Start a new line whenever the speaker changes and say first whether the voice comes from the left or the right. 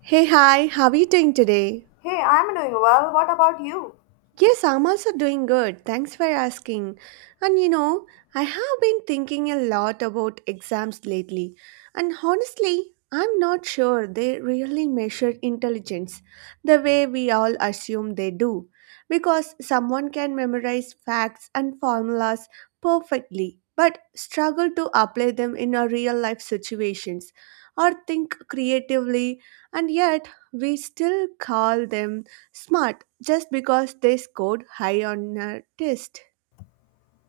right: Hey, hi, how are you doing today?
left: Hey, I'm doing well. What about you?
right: Yes, I'm also doing good. Thanks for asking. And you know, I have been thinking a lot about exams lately. And honestly, I'm not sure they really measure intelligence the way we all assume they do. Because someone can memorize facts and formulas perfectly, but struggle to apply them in a real life situations or think creatively, and yet we still call them smart, just because they scored high on a test.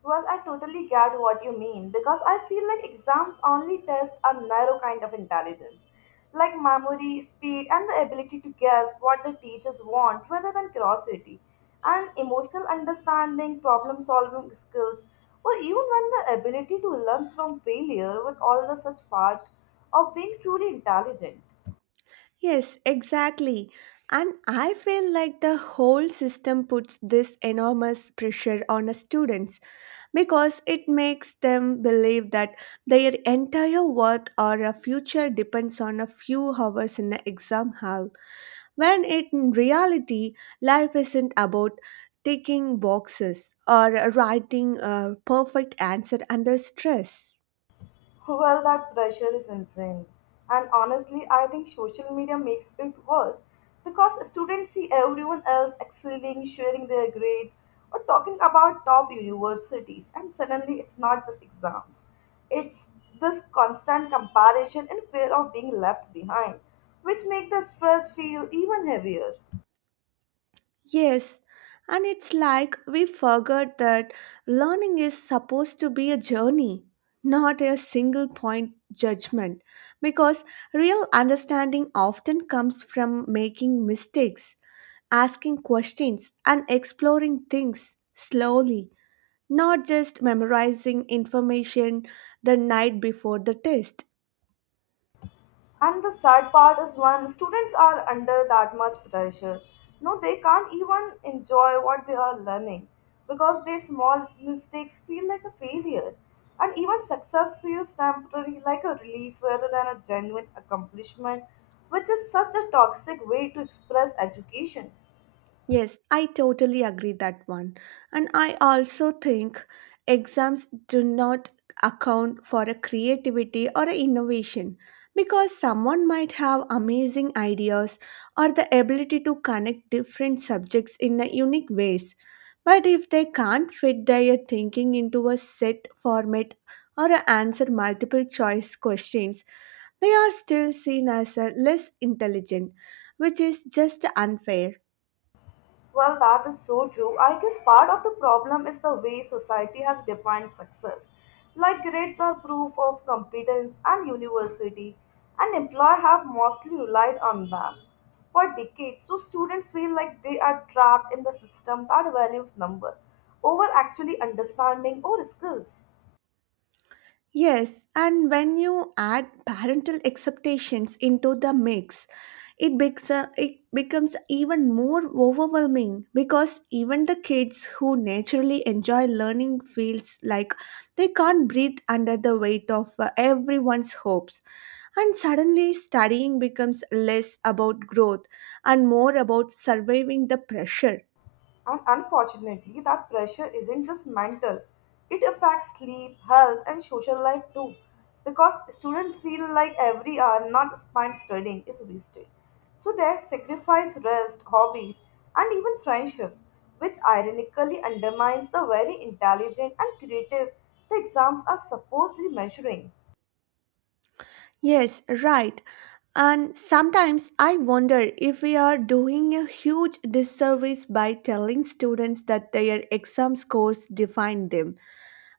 left: Well, I totally get what you mean because I feel like exams only test a narrow kind of intelligence, like memory, speed, and the ability to guess what the teachers want rather than curiosity, and emotional understanding, problem solving skills, or even when the ability to learn from failure with all the such part of being truly intelligent.
right: Yes, exactly. And I feel like the whole system puts this enormous pressure on the students because it makes them believe that their entire worth or a future depends on a few hours in the exam hall, when it, in reality, life isn't about ticking boxes or writing a perfect answer under stress.
left: Well, that pressure is insane. And honestly, I think social media makes it worse because students see everyone else excelling, sharing their grades, or talking about top universities, and suddenly it's not just exams. It's this constant comparison and fear of being left behind, which make the stress feel even heavier.
right: Yes, and it's like we forgot that learning is supposed to be a journey, not a single point judgment, because real understanding often comes from making mistakes, asking questions, and exploring things slowly, not just memorizing information the night before the test.
left: And the sad part is when students are under that much pressure, no, they can't even enjoy what they are learning because their small mistakes feel like a failure. And even success feels temporary, like a relief rather than a genuine accomplishment, which is such a toxic way to express education.
right: Yes, I totally agree that one. And I also think exams do not account for a creativity or a innovation because someone might have amazing ideas or the ability to connect different subjects in a unique ways. But if they can't fit their thinking into a set format or a answer multiple choice questions, they are still seen as a less intelligent, which is just unfair.
left: Well, that is so true. I guess part of the problem is the way society has defined success. Like grades are proof of competence and university, and employers have mostly relied on them for decades. So students feel like they are trapped in the system that values number over actually understanding or skills.
right: Yes, and when you add parental expectations into the mix, it becomes even more overwhelming because even the kids who naturally enjoy learning feels like they can't breathe under the weight of everyone's hopes. And suddenly, studying becomes less about growth and more about surviving the pressure.
left: And unfortunately, that pressure isn't just mental, it affects sleep, health, and social life too. Because students feel like every hour not spent studying is wasted. So they have sacrificed rest, hobbies, and even friendships, which ironically undermines the very intelligent and creative the exams are supposedly measuring.
right: Yes, right. And sometimes I wonder if we are doing a huge disservice by telling students that their exam scores define them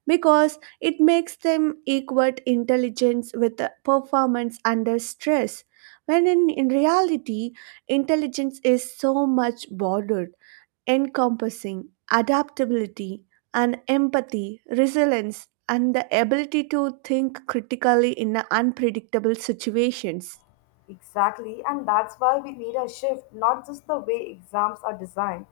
right: because it makes them equate intelligence with performance under stress when in reality intelligence is so much bordered encompassing adaptability and empathy, resilience, and the ability to think critically in unpredictable situations.
left: Exactly, and that's why we need a shift, not just the way exams are designed,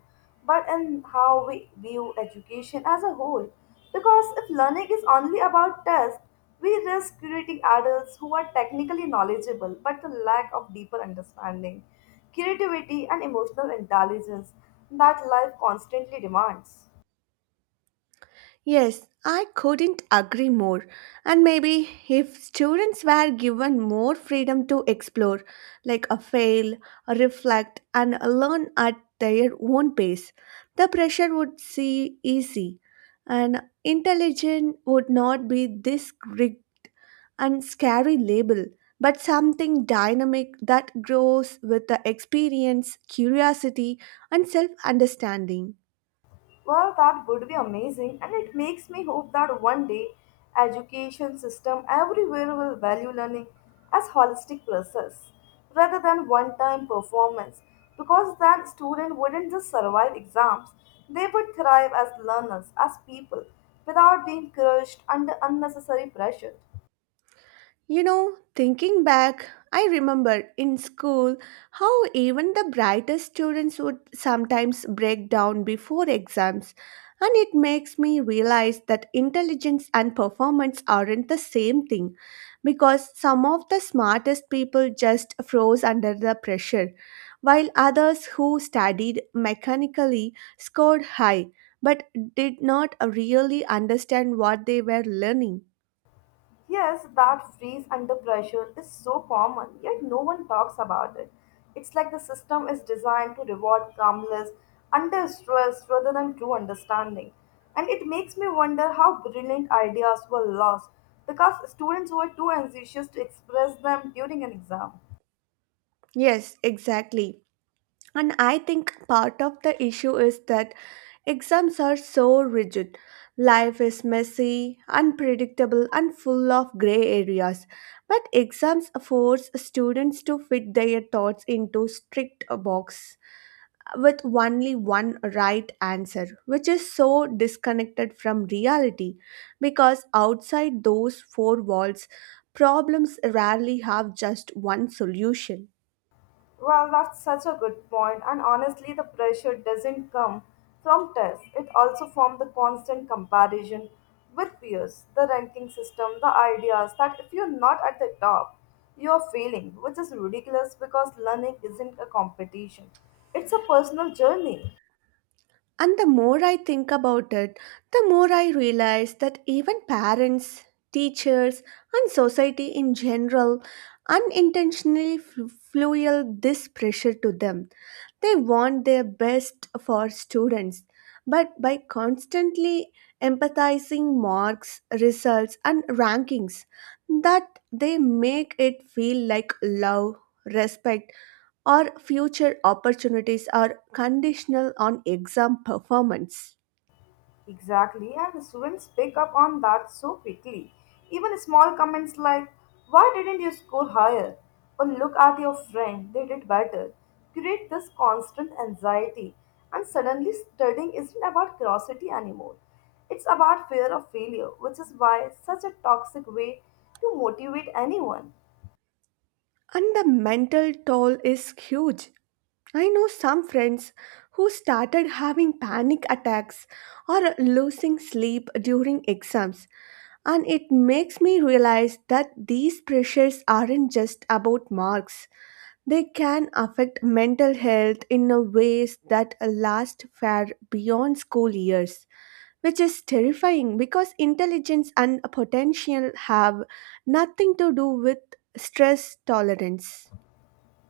left: but in how we view education as a whole. Because if learning is only about tests, we risk creating adults who are technically knowledgeable but the lack of deeper understanding, creativity, and emotional intelligence that life constantly demands.
right: Yes, I couldn't agree more. And maybe if students were given more freedom to explore, like a fail, a reflect, and a learn at their own pace, the pressure would see easy. And intelligent would not be this rigged and scary label, but something dynamic that grows with the experience, curiosity, and self understanding.
left: Well, that would be amazing, and it makes me hope that one day education system everywhere will value learning as holistic process rather than one-time performance because then students wouldn't just survive exams, they would thrive as learners, as people, without being crushed under unnecessary pressure.
right: You know, thinking back, I remember in school how even the brightest students would sometimes break down before exams, and it makes me realize that intelligence and performance aren't the same thing because some of the smartest people just froze under the pressure, while others who studied mechanically scored high but did not really understand what they were learning.
left: Yes, that freeze under pressure is so common, yet no one talks about it. It's like the system is designed to reward calmness under stress rather than true understanding. And it makes me wonder how brilliant ideas were lost because students were too anxious to express them during an exam.
right: Yes, exactly. And I think part of the issue is that exams are so rigid. Life is messy, unpredictable, and full of gray areas. But exams force students to fit their thoughts into strict box with only one right answer, which is so disconnected from reality because outside those four walls, problems rarely have just one solution.
left: Well, that's such a good point, and honestly, the pressure doesn't come from tests. It also from the constant comparison with peers, the ranking system, the ideas that if you're not at the top, you're failing, which is ridiculous because learning isn't a competition. It's a personal journey.
right: And the more I think about it, the more I realize that even parents, teachers, and society in general unintentionally fuel this pressure to them. They want their best for students, but by constantly empathizing marks, results, and rankings, that they make it feel like love, respect, or future opportunities are conditional on exam performance.
left: Exactly, and students pick up on that so quickly. Even small comments like, "Why didn't you score higher?" or "Look at your friend, they did better," create this constant anxiety. And suddenly, studying isn't about curiosity anymore. It's about fear of failure, which is why such a toxic way to motivate anyone.
right: And the mental toll is huge. I know some friends who started having panic attacks or losing sleep during exams, and it makes me realize that these pressures aren't just about marks. They can affect mental health in a ways that last far beyond school years, which is terrifying because intelligence and potential have nothing to do with stress tolerance.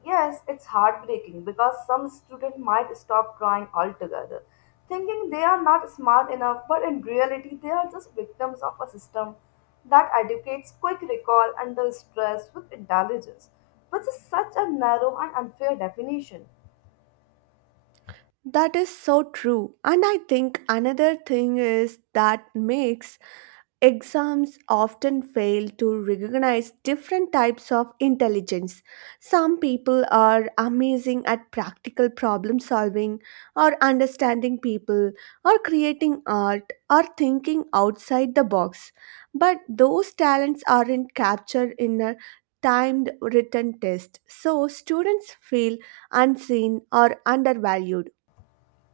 left: Yes, it's heartbreaking because some students might stop trying altogether, thinking they are not smart enough, but in reality, they are just victims of a system that educates quick recall under stress with intelligence, which is such a narrow and unfair definition.
right: That is so true. And I think another thing is that makes exams often fail to recognize different types of intelligence. Some people are amazing at practical problem solving or understanding people or creating art or thinking outside the box. But those talents aren't captured in a timed written test. So students feel unseen or undervalued.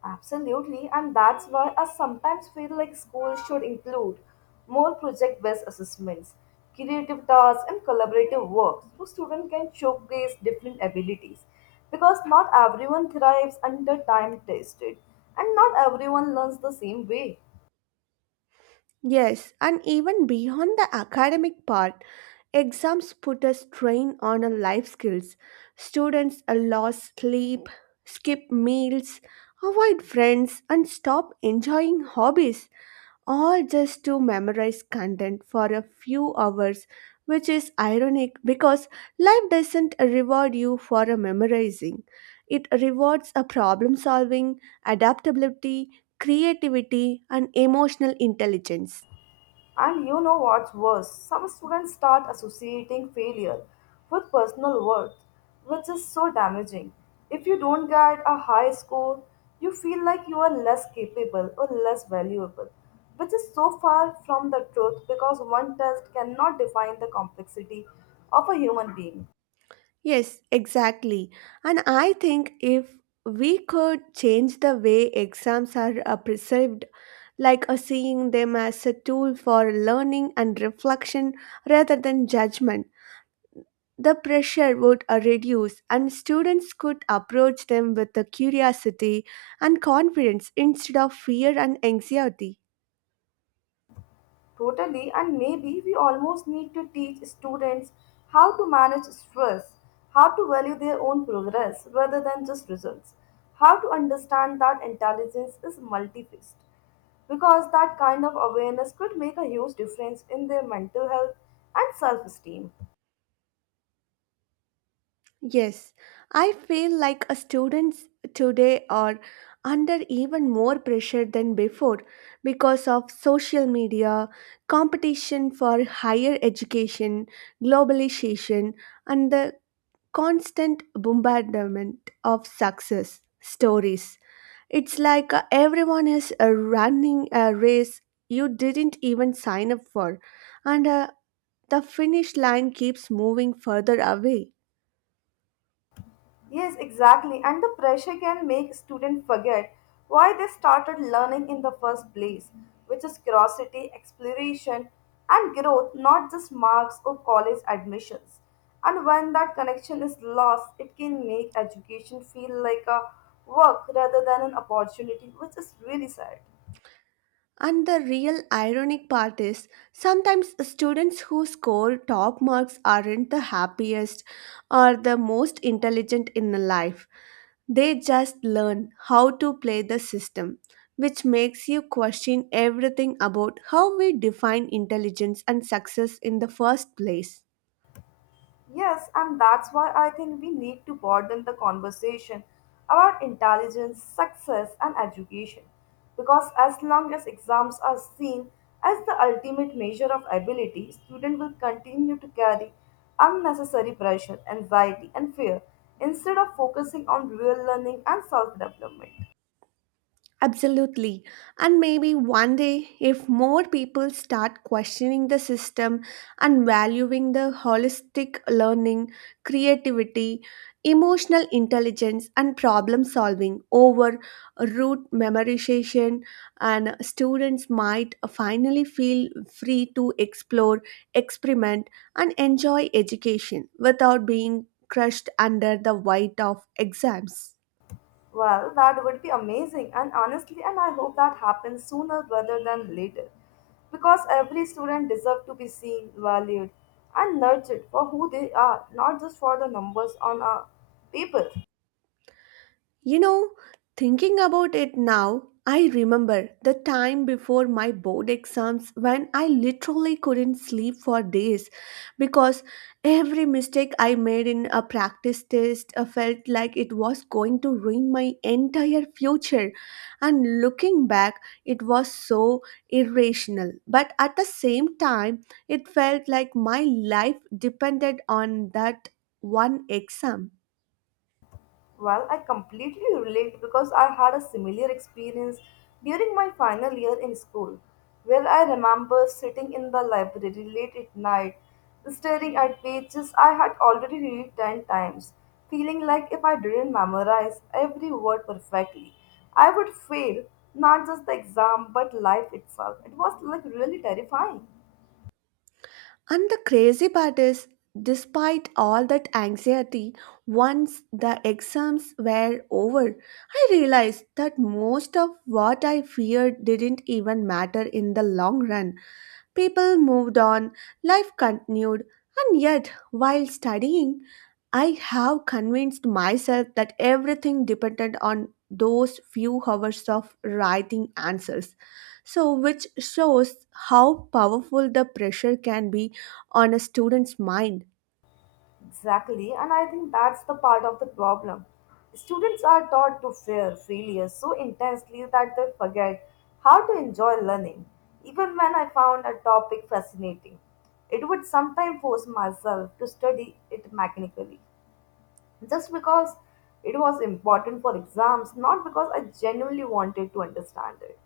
left: Absolutely, and that's why I sometimes feel like schools should include more project based assessments, creative tasks, and collaborative work so students can showcase different abilities. Because not everyone thrives under time tested, and not everyone learns the same way.
right: Yes, and even beyond the academic part, exams put a strain on our life skills. Students lost sleep, skip meals, avoid friends, and stop enjoying hobbies, all just to memorize content for a few hours, which is ironic because life doesn't reward you for a memorizing. It rewards a problem solving, adaptability, creativity, and emotional intelligence.
left: And you know what's worse? Some students start associating failure with personal worth, which is so damaging. If you don't get a high score, you feel like you are less capable or less valuable, which is so far from the truth because one test cannot define the complexity of a human being.
right: Yes, exactly. And I think if we could change the way exams are perceived, like seeing them as a tool for learning and reflection rather than judgment, the pressure would reduce and students could approach them with the curiosity and confidence instead of fear and anxiety.
left: Totally, and maybe we almost need to teach students how to manage stress, how to value their own progress rather than just results, how to understand that intelligence is multifaced, because that kind of awareness could make a huge difference in their mental health and self esteem.
right: Yes, I feel like a students today are under even more pressure than before because of social media, competition for higher education, globalization, and the constant bombardment of success stories. It's like everyone is running a race you didn't even sign up for, and the finish line keeps moving further away.
left: Yes, exactly. And the pressure can make students forget why they started learning in the first place, which is curiosity, exploration, and growth, not just marks or college admissions. And when that connection is lost, it can make education feel like a work rather than an opportunity, which is really sad.
right: And the real ironic part is sometimes students who score top marks aren't the happiest or the most intelligent in life. They just learn how to play the system, which makes you question everything about how we define intelligence and success in the first place.
left: Yes, and that's why I think we need to broaden the conversation about intelligence, success, and education. Because as long as exams are seen as the ultimate measure of ability, students will continue to carry unnecessary pressure, anxiety, and fear instead of focusing on real learning and self development.
right: Absolutely. And maybe one day, if more people start questioning the system and valuing the holistic learning, creativity, emotional intelligence, and problem solving over rote memorization, and students might finally feel free to explore, experiment, and enjoy education without being crushed under the weight of exams.
left: Well, that would be amazing, and honestly, and I hope that happens sooner rather than later. Because every student deserves to be seen, valued, and nurtured for who they are, not just for the numbers on a paper.
right: You know, thinking about it now, I remember the time before my board exams when I literally couldn't sleep for days because every mistake I made in a practice test felt like it was going to ruin my entire future. And looking back, it was so irrational. But at the same time, it felt like my life depended on that one exam.
left: Well, I completely relate because I had a similar experience during my final year in school, where I remember sitting in the library late at night, staring at pages I had already read 10 times, feeling like if I didn't memorize every word perfectly, I would fail not just the exam but life itself. It was like really terrifying.
right: And the crazy part is, despite all that anxiety, once the exams were over, I realized that most of what I feared didn't even matter in the long run. People moved on, life continued, and yet, while studying, I have convinced myself that everything depended on those few hours of writing answers. So, which shows how powerful the pressure can be on a student's mind.
left: Exactly, and I think that's the part of the problem. Students are taught to fear failure so intensely that they forget how to enjoy learning. Even when I found a topic fascinating, it would sometimes force myself to study it mechanically just because it was important for exams, not because I genuinely wanted to understand it,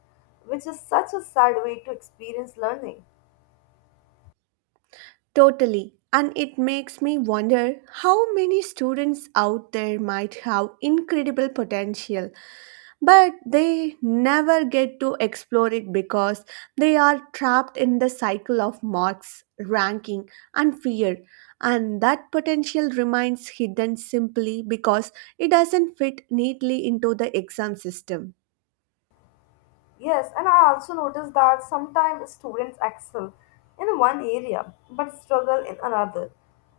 left: which is such a sad way to experience learning.
right: Totally. And it makes me wonder how many students out there might have incredible potential but they never get to explore it because they are trapped in the cycle of marks, ranking, and fear. And that potential remains hidden simply because it doesn't fit neatly into the exam system.
left: Yes, and I also noticed that sometimes students excel in one area but struggle in another,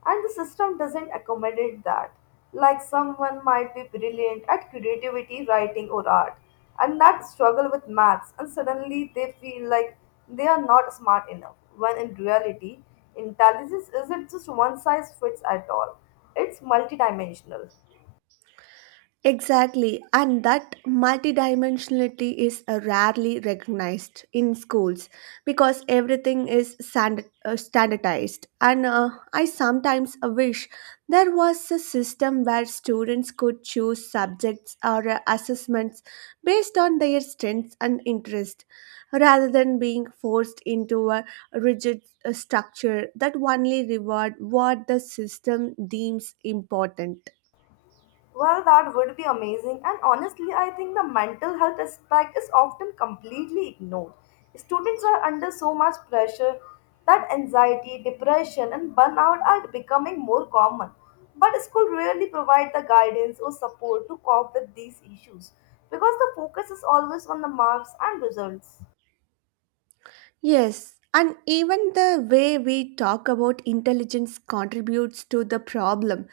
left: and the system doesn't accommodate that. Like someone might be brilliant at creativity, writing, or art, and that struggle with maths, and suddenly they feel like they are not smart enough, when in reality, intelligence isn't just one size fits at all, it's multidimensional.
right: Exactly, and that multidimensionality is rarely recognized in schools because everything is standardized. And I sometimes wish there was a system where students could choose subjects or assessments based on their strengths and interest rather than being forced into a rigid structure that only reward what the system deems important.
left: Well, that would be amazing. And honestly, I think the mental health aspect is often completely ignored. Students are under so much pressure that anxiety, depression, and burnout are becoming more common. But school rarely provide the guidance or support to cope with these issues because the focus is always on the marks and results.
right: Yes, and even the way we talk about intelligence contributes to the problem.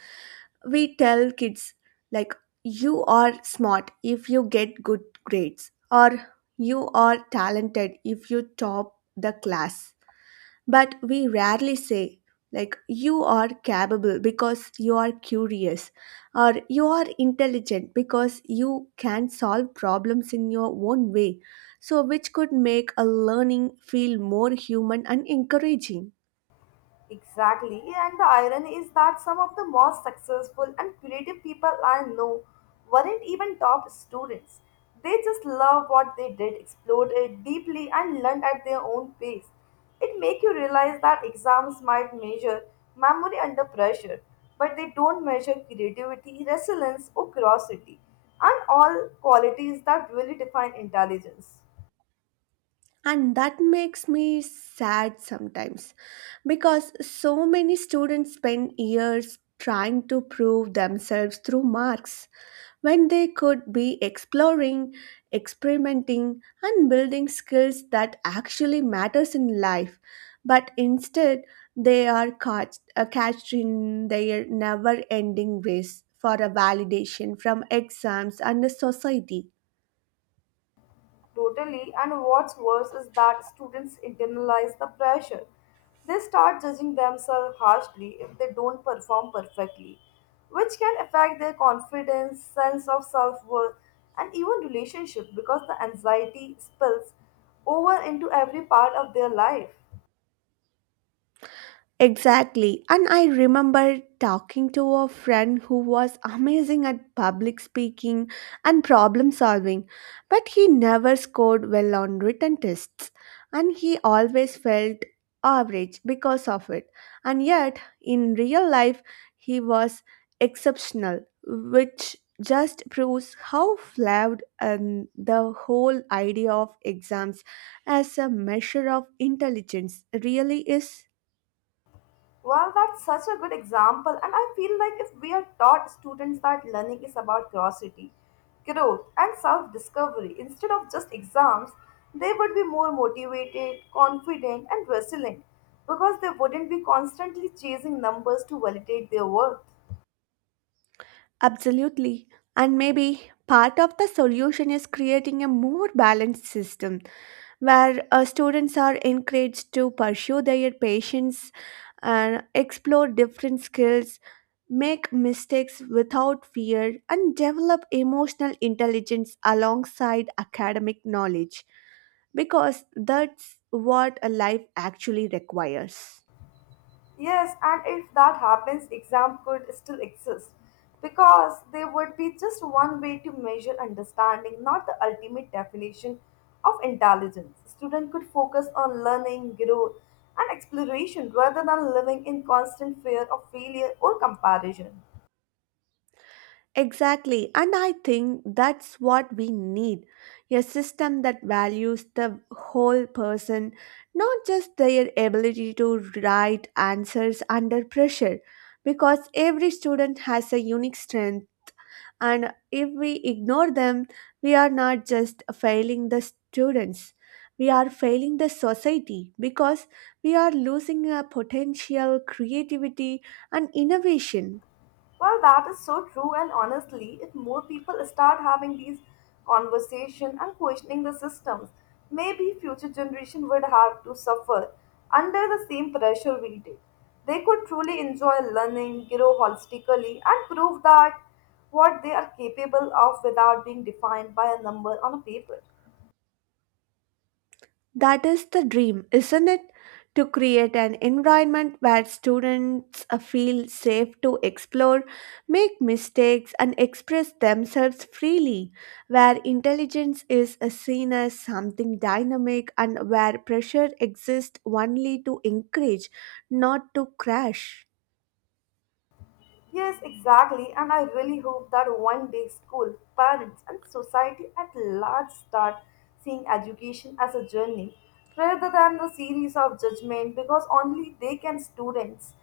right: We tell kids, like, you are smart if you get good grades, or you are talented if you top the class. But we rarely say, like, you are capable because you are curious, or you are intelligent because you can solve problems in your own way. So, which could make a learning feel more human and encouraging.
left: Exactly, and the irony is that some of the most successful and creative people I know weren't even top students. They just loved what they did, explored it deeply, and learned at their own pace. It makes you realize that exams might measure memory under pressure, but they don't measure creativity, resilience, or curiosity, and all qualities that really define intelligence.
right: And that makes me sad sometimes because so many students spend years trying to prove themselves through marks when they could be exploring, experimenting, and building skills that actually matters in life. But instead, they are catched in their never-ending race for a validation from exams and the society.
left: Totally, and what's worse is that students internalize the pressure. They start judging themselves harshly if they don't perform perfectly, which can affect their confidence, sense of self worth, and even relationship because the anxiety spills over into every part of their life.
right: Exactly. And I remember talking to a friend who was amazing at public speaking and problem solving, but he never scored well on written tests and he always felt average because of it. And yet, in real life, he was exceptional, which just proves how flawed the whole idea of exams as a measure of intelligence really is.
left: Well, that's such a good example, and I feel like if we are taught students that learning is about curiosity, growth, and self discovery instead of just exams, they would be more motivated, confident, and resilient because they wouldn't be constantly chasing numbers to validate their worth.
right: Absolutely. And maybe part of the solution is creating a more balanced system where students are encouraged to pursue their passions and explore different skills, make mistakes without fear, and develop emotional intelligence alongside academic knowledge because that's what a life actually requires.
left: Yes, and if that happens, exam could still exist because there would be just one way to measure understanding, not the ultimate definition of intelligence. Student could focus on learning, growth, and exploration rather than living in constant fear of failure or comparison.
right: Exactly, and I think that's what we need a system that values the whole person, not just their ability to write answers under pressure, because every student has a unique strength, and if we ignore them, we are not just failing the students. We are failing the society because we are losing a potential creativity and innovation.
left: Well, that is so true, and honestly, if more people start having these conversations and questioning the systems, maybe future generation would have to suffer under the same pressure we did. They could truly enjoy learning, grow holistically, and prove that what they are capable of without being defined by a number on a paper.
right: That is the dream, isn't it? To create an environment where students feel safe to explore, make mistakes, and express themselves freely, where intelligence is seen as something dynamic and where pressure exists only to encourage, not to crash.
left: Yes, exactly, and I really hope that one day school, parents, and society at large start seeing education as a journey rather than the series of judgment because only they can students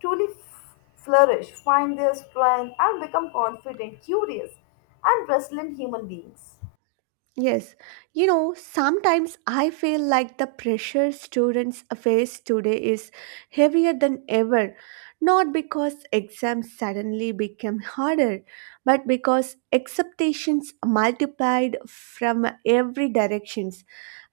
left: truly flourish, find their strength, and become confident, curious, and resilient human beings.
right: Yes, you know, sometimes I feel like the pressure students face today is heavier than ever, not because exams suddenly became harder, but because expectations multiplied from every directions.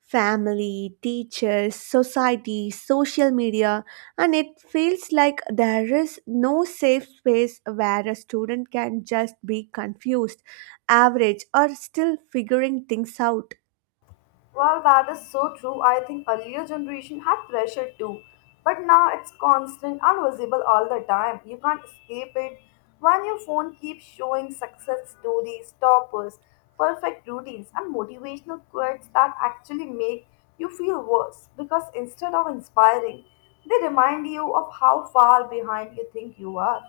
right: Family, teachers, society, social media, and it feels like there is no safe space where a student can just be confused average or still figuring things out.
left: Well, that is so true. I think earlier generation had pressure too, but now it's constant and visible all the time. You can't escape it. When your phone keeps showing success stories, toppers, perfect routines, and motivational quotes that actually make you feel worse because instead of inspiring, they remind you of how far behind you think you are.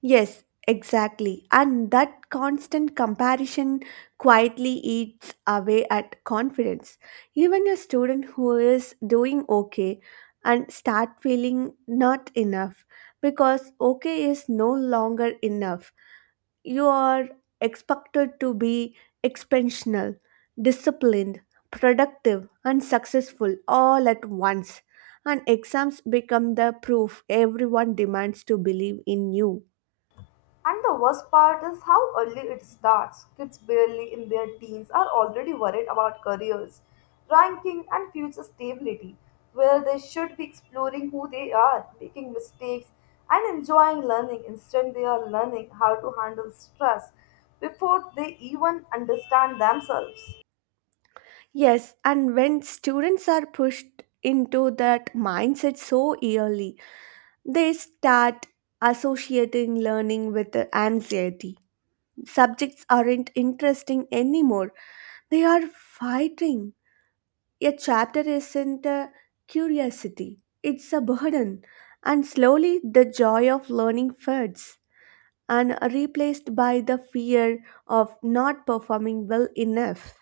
right: Yes, exactly. And that constant comparison quietly eats away at confidence. Even a student who is doing okay and start feeling not enough because okay is no longer enough you are expected to be expansional, disciplined, productive, and successful all at once. And exams become the proof everyone demands to believe in you.
left: And the worst part is how early it starts. Kids barely in their teens are already worried about careers, ranking, and future stability, where they should be exploring who they are, making mistakes, and enjoying learning. Instead, they are learning how to handle stress before they even understand themselves.
right: Yes, and when students are pushed into that mindset so early, they start associating learning with anxiety. Subjects aren't interesting anymore, they are fighting. A chapter isn't a curiosity, it's a burden. And slowly the joy of learning fades and are replaced by the fear of not performing well enough.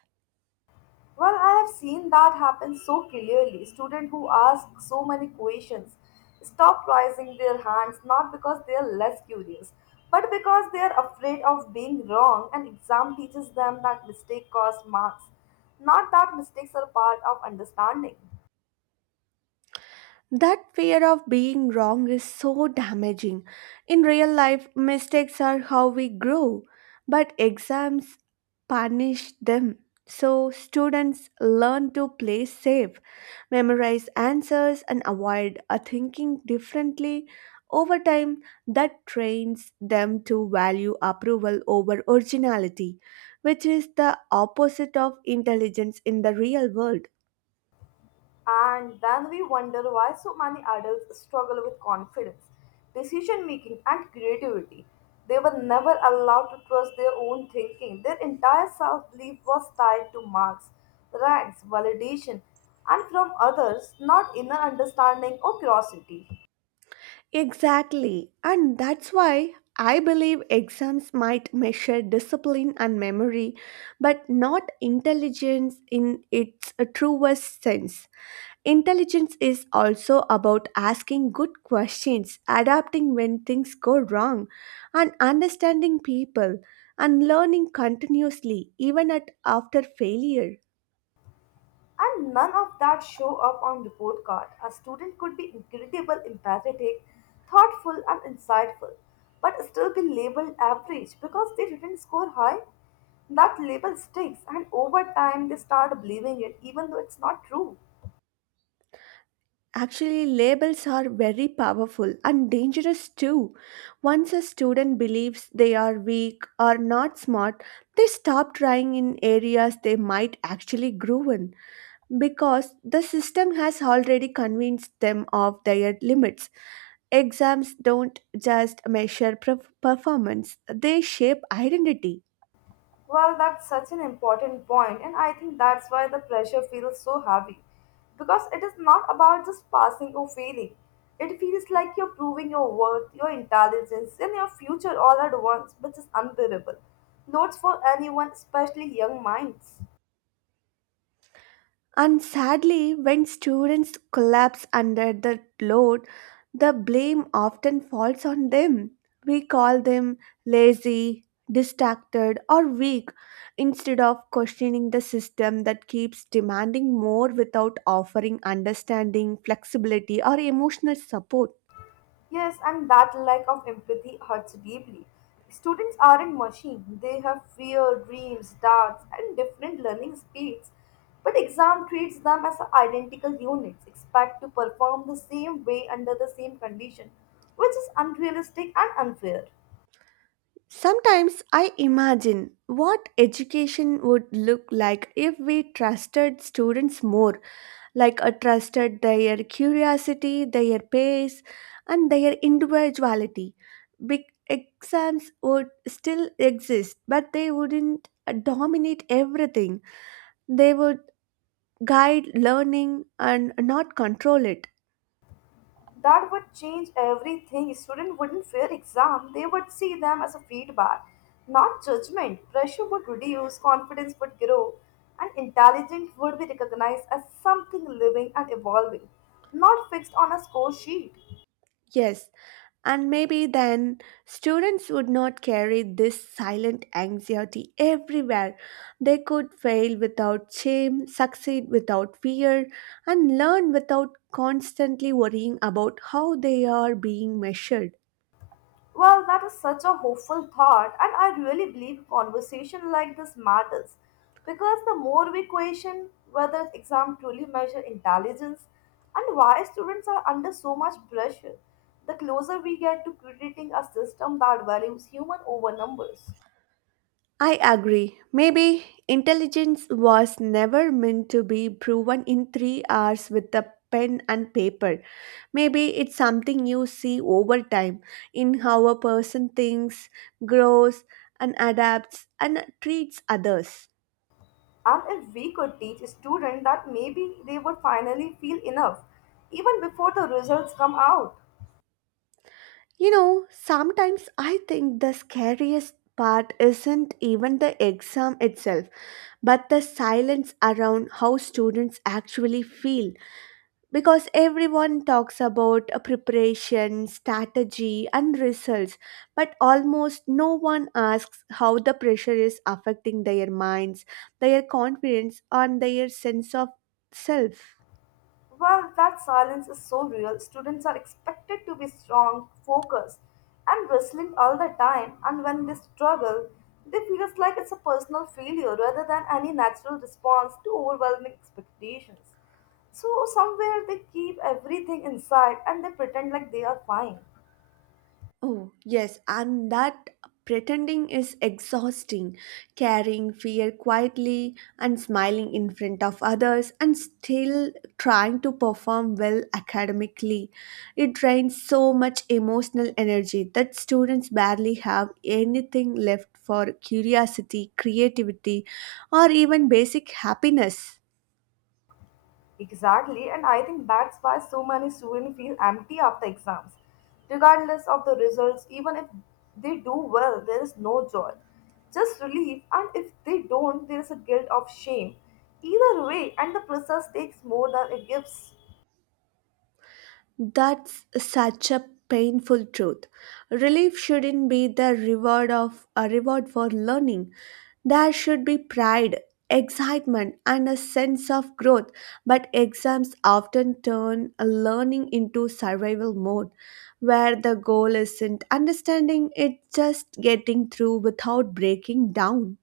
left: Well, I have seen that happen so clearly. Students who ask so many questions stop raising their hands not because they are less curious, but because they are afraid of being wrong, and exam teaches them that mistake costs marks, not that mistakes are part of understanding.
right: That fear of being wrong is so damaging. In real life, mistakes are how we grow, but exams punish them. So, students learn to play safe, memorize answers, and avoid thinking differently. Over time, that trains them to value approval over originality, which is the opposite of intelligence in the real world.
left: And then we wonder why so many adults struggle with confidence, decision making, and creativity. They were never allowed to trust their own thinking. Their entire self belief was tied to marks, ranks, validation, and from others, not inner understanding or curiosity.
right: Exactly. And that's why I believe exams might measure discipline and memory, but not intelligence in its truest sense. Intelligence is also about asking good questions, adapting when things go wrong, and understanding people, and learning continuously, even at after failure.
left: And none of that show up on report card. A student could be incredible, empathetic, thoughtful and insightful, but still be labeled average because they didn't score high. That label sticks and over time they start believing it even though it's not true.
right: Actually, labels are very powerful and dangerous too. Once a student believes they are weak or not smart, they stop trying in areas they might actually grow in because the system has already convinced them of their limits. Exams don't just measure performance, they shape identity.
left: Well, that's such an important point, and I think that's why the pressure feels so heavy. Because it is not about just passing or failing. It feels like you're proving your worth, your intelligence, and your future all at once, which is unbearable. Loads for anyone, especially young minds.
right: And sadly, when students collapse under the load, the blame often falls on them. We call them lazy, distracted, or weak instead of questioning the system that keeps demanding more without offering understanding, flexibility, or emotional support.
left: Yes, and that lack of empathy hurts deeply. Students aren't machines, they have fear, dreams, doubts, and different learning speeds. But exam treats them as identical units, expect to perform the same way under the same condition, which is unrealistic and unfair.
right: Sometimes I imagine what education would look like if we trusted students more, like a trusted their curiosity, their pace, and their individuality. Big exams would still exist, but they wouldn't dominate everything. They would guide learning and not control it.
left: That would change everything. Students wouldn't fear exam. They would see them as a feedback, not judgment. Pressure would reduce, confidence would grow, and intelligence would be recognized as something living and evolving, not fixed on a score sheet.
right: Yes, and maybe then students would not carry this silent anxiety everywhere. They could fail without shame, succeed without fear, and learn without constantly worrying about how they are being measured.
left: Well, that is such a hopeful thought, and I really believe conversation like this matters because the more we question whether exams truly measure intelligence and why students are under so much pressure, the closer we get to creating a system that values human over numbers.
right: I agree. Maybe intelligence was never meant to be proven in 3 hours with a pen and paper. Maybe it's something you see over time in how a person thinks, grows, and adapts and treats others.
left: And if we could teach students that maybe they would finally feel enough even before the results come out.
right: You know, sometimes I think the scariest part isn't even the exam itself, but the silence around how students actually feel, because everyone talks about preparation, strategy, and results, but almost no one asks how the pressure is affecting their minds, their confidence, and their sense of self.
left: Well, that silence is so real. Students are expected to be strong, focused, and wrestling all the time, and when they struggle, they feel it's like it's a personal failure rather than any natural response to overwhelming expectations. So, somewhere they keep everything inside and they pretend like they are fine.
right: Oh, yes, and that pretending is exhausting. Carrying fear quietly and smiling in front of others and still trying to perform well academically. It drains so much emotional energy that students barely have anything left for curiosity, creativity, or even basic happiness.
left: Exactly, and I think that's why so many students feel empty after exams. Regardless of the results, even if they do well, there is no joy, just relief, and if they don't, there is a guilt of shame. Either way, and the process takes more than it gives.
right: That's such a painful truth. Relief shouldn't be the reward of a reward for learning. There should be pride, excitement, and a sense of growth, but exams often turn learning into survival mode, where the goal isn't understanding, it's just getting through without breaking down.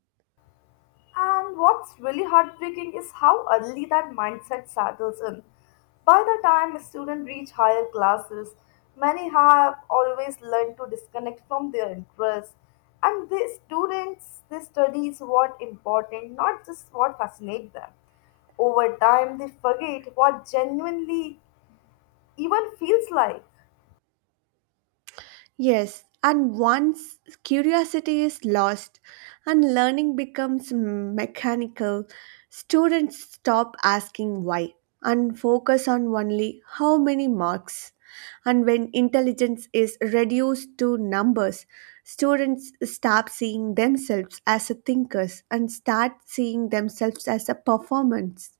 left: And what's really heartbreaking is how early that mindset settles in. By the time students reach higher classes, many have always learned to disconnect from their interests. And the students, they studies what important, not just what fascinates them. Over time, they forget what genuinely even feels like.
right: Yes, and once curiosity is lost and learning becomes mechanical, students stop asking why and focus on only how many marks. And when intelligence is reduced to numbers, students stop seeing themselves as a thinkers and start seeing themselves as a performance.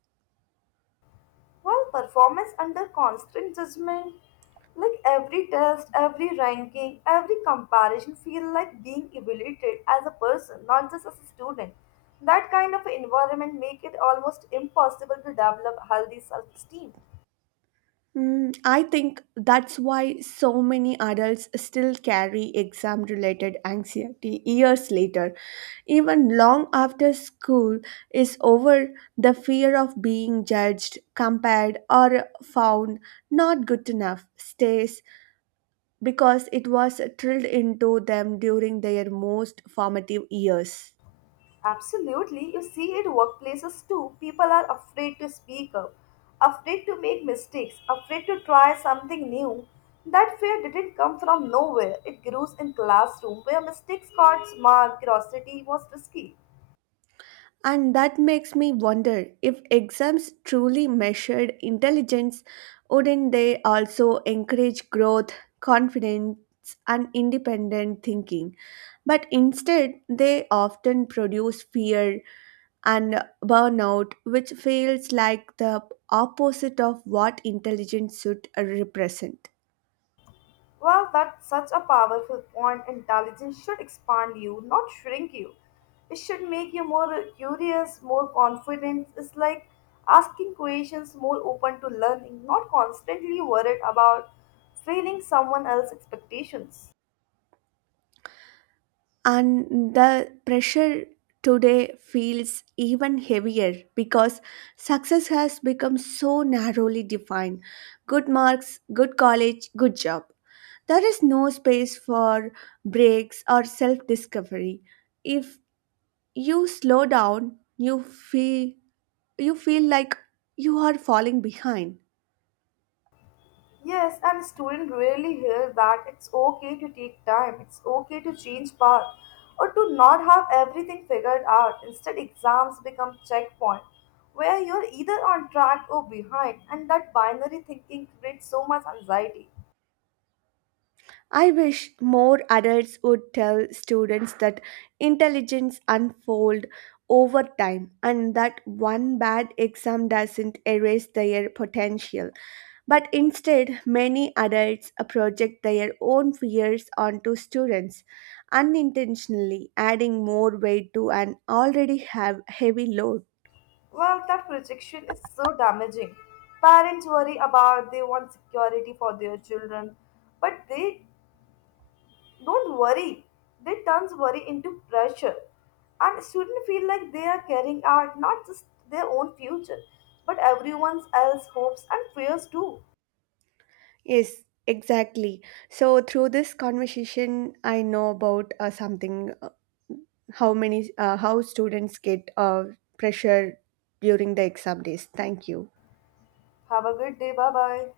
left: Well, performance under constant judgment, like every test, every ranking, every comparison, feel like being evaluated as a person, not just as a student. That kind of environment make it almost impossible to develop healthy self-esteem.
right: Mm, I think that's why so many adults still carry exam related anxiety years later. Even long after school is over, the fear of being judged, compared, or found not good enough stays because it was drilled into them during their most formative years.
left: Absolutely, you see it workplaces too. People are afraid to speak up, afraid to make mistakes, afraid to try something new. That fear didn't come from nowhere. It grows in classroom where mistakes got smart, curiosity was risky.
right: And that makes me wonder if exams truly measured intelligence, wouldn't they also encourage growth, confidence, and independent thinking? But instead, they often produce fear and burnout, which feels like the opposite of what intelligence should represent.
left: Well, that's such a powerful point. Intelligence should expand you, not shrink you. It should make you more curious, more confident. It's like asking questions, more open to learning, not constantly worried about failing someone else's expectations.
right: And the pressure today feels even heavier because success has become so narrowly defined, good marks, good college, good job. There is no space for breaks or self discovery. If you slow down you feel, you feel like you are falling behind.
left: Yes, and students really hear that it's okay to take time, it's okay to change path, or to not have everything figured out. Instead, exams become checkpoint where you're either on track or behind, and that binary thinking creates so much anxiety.
right: I wish more adults would tell students that intelligence unfolds over time and that one bad exam doesn't erase their potential. But instead, many adults project their own fears onto students, unintentionally adding more weight to an already have heavy load.
left: Well, that projection is so damaging. Parents worry about they want security for their children, but they don't worry, they turns worry into pressure. And students feel like they are carrying out not just their own future, but everyone else's hopes and fears too.
right: Yes, exactly. So through this conversation, I know about something, how students get pressure during the exam days. Thank you.
left: Have a good day. Bye bye.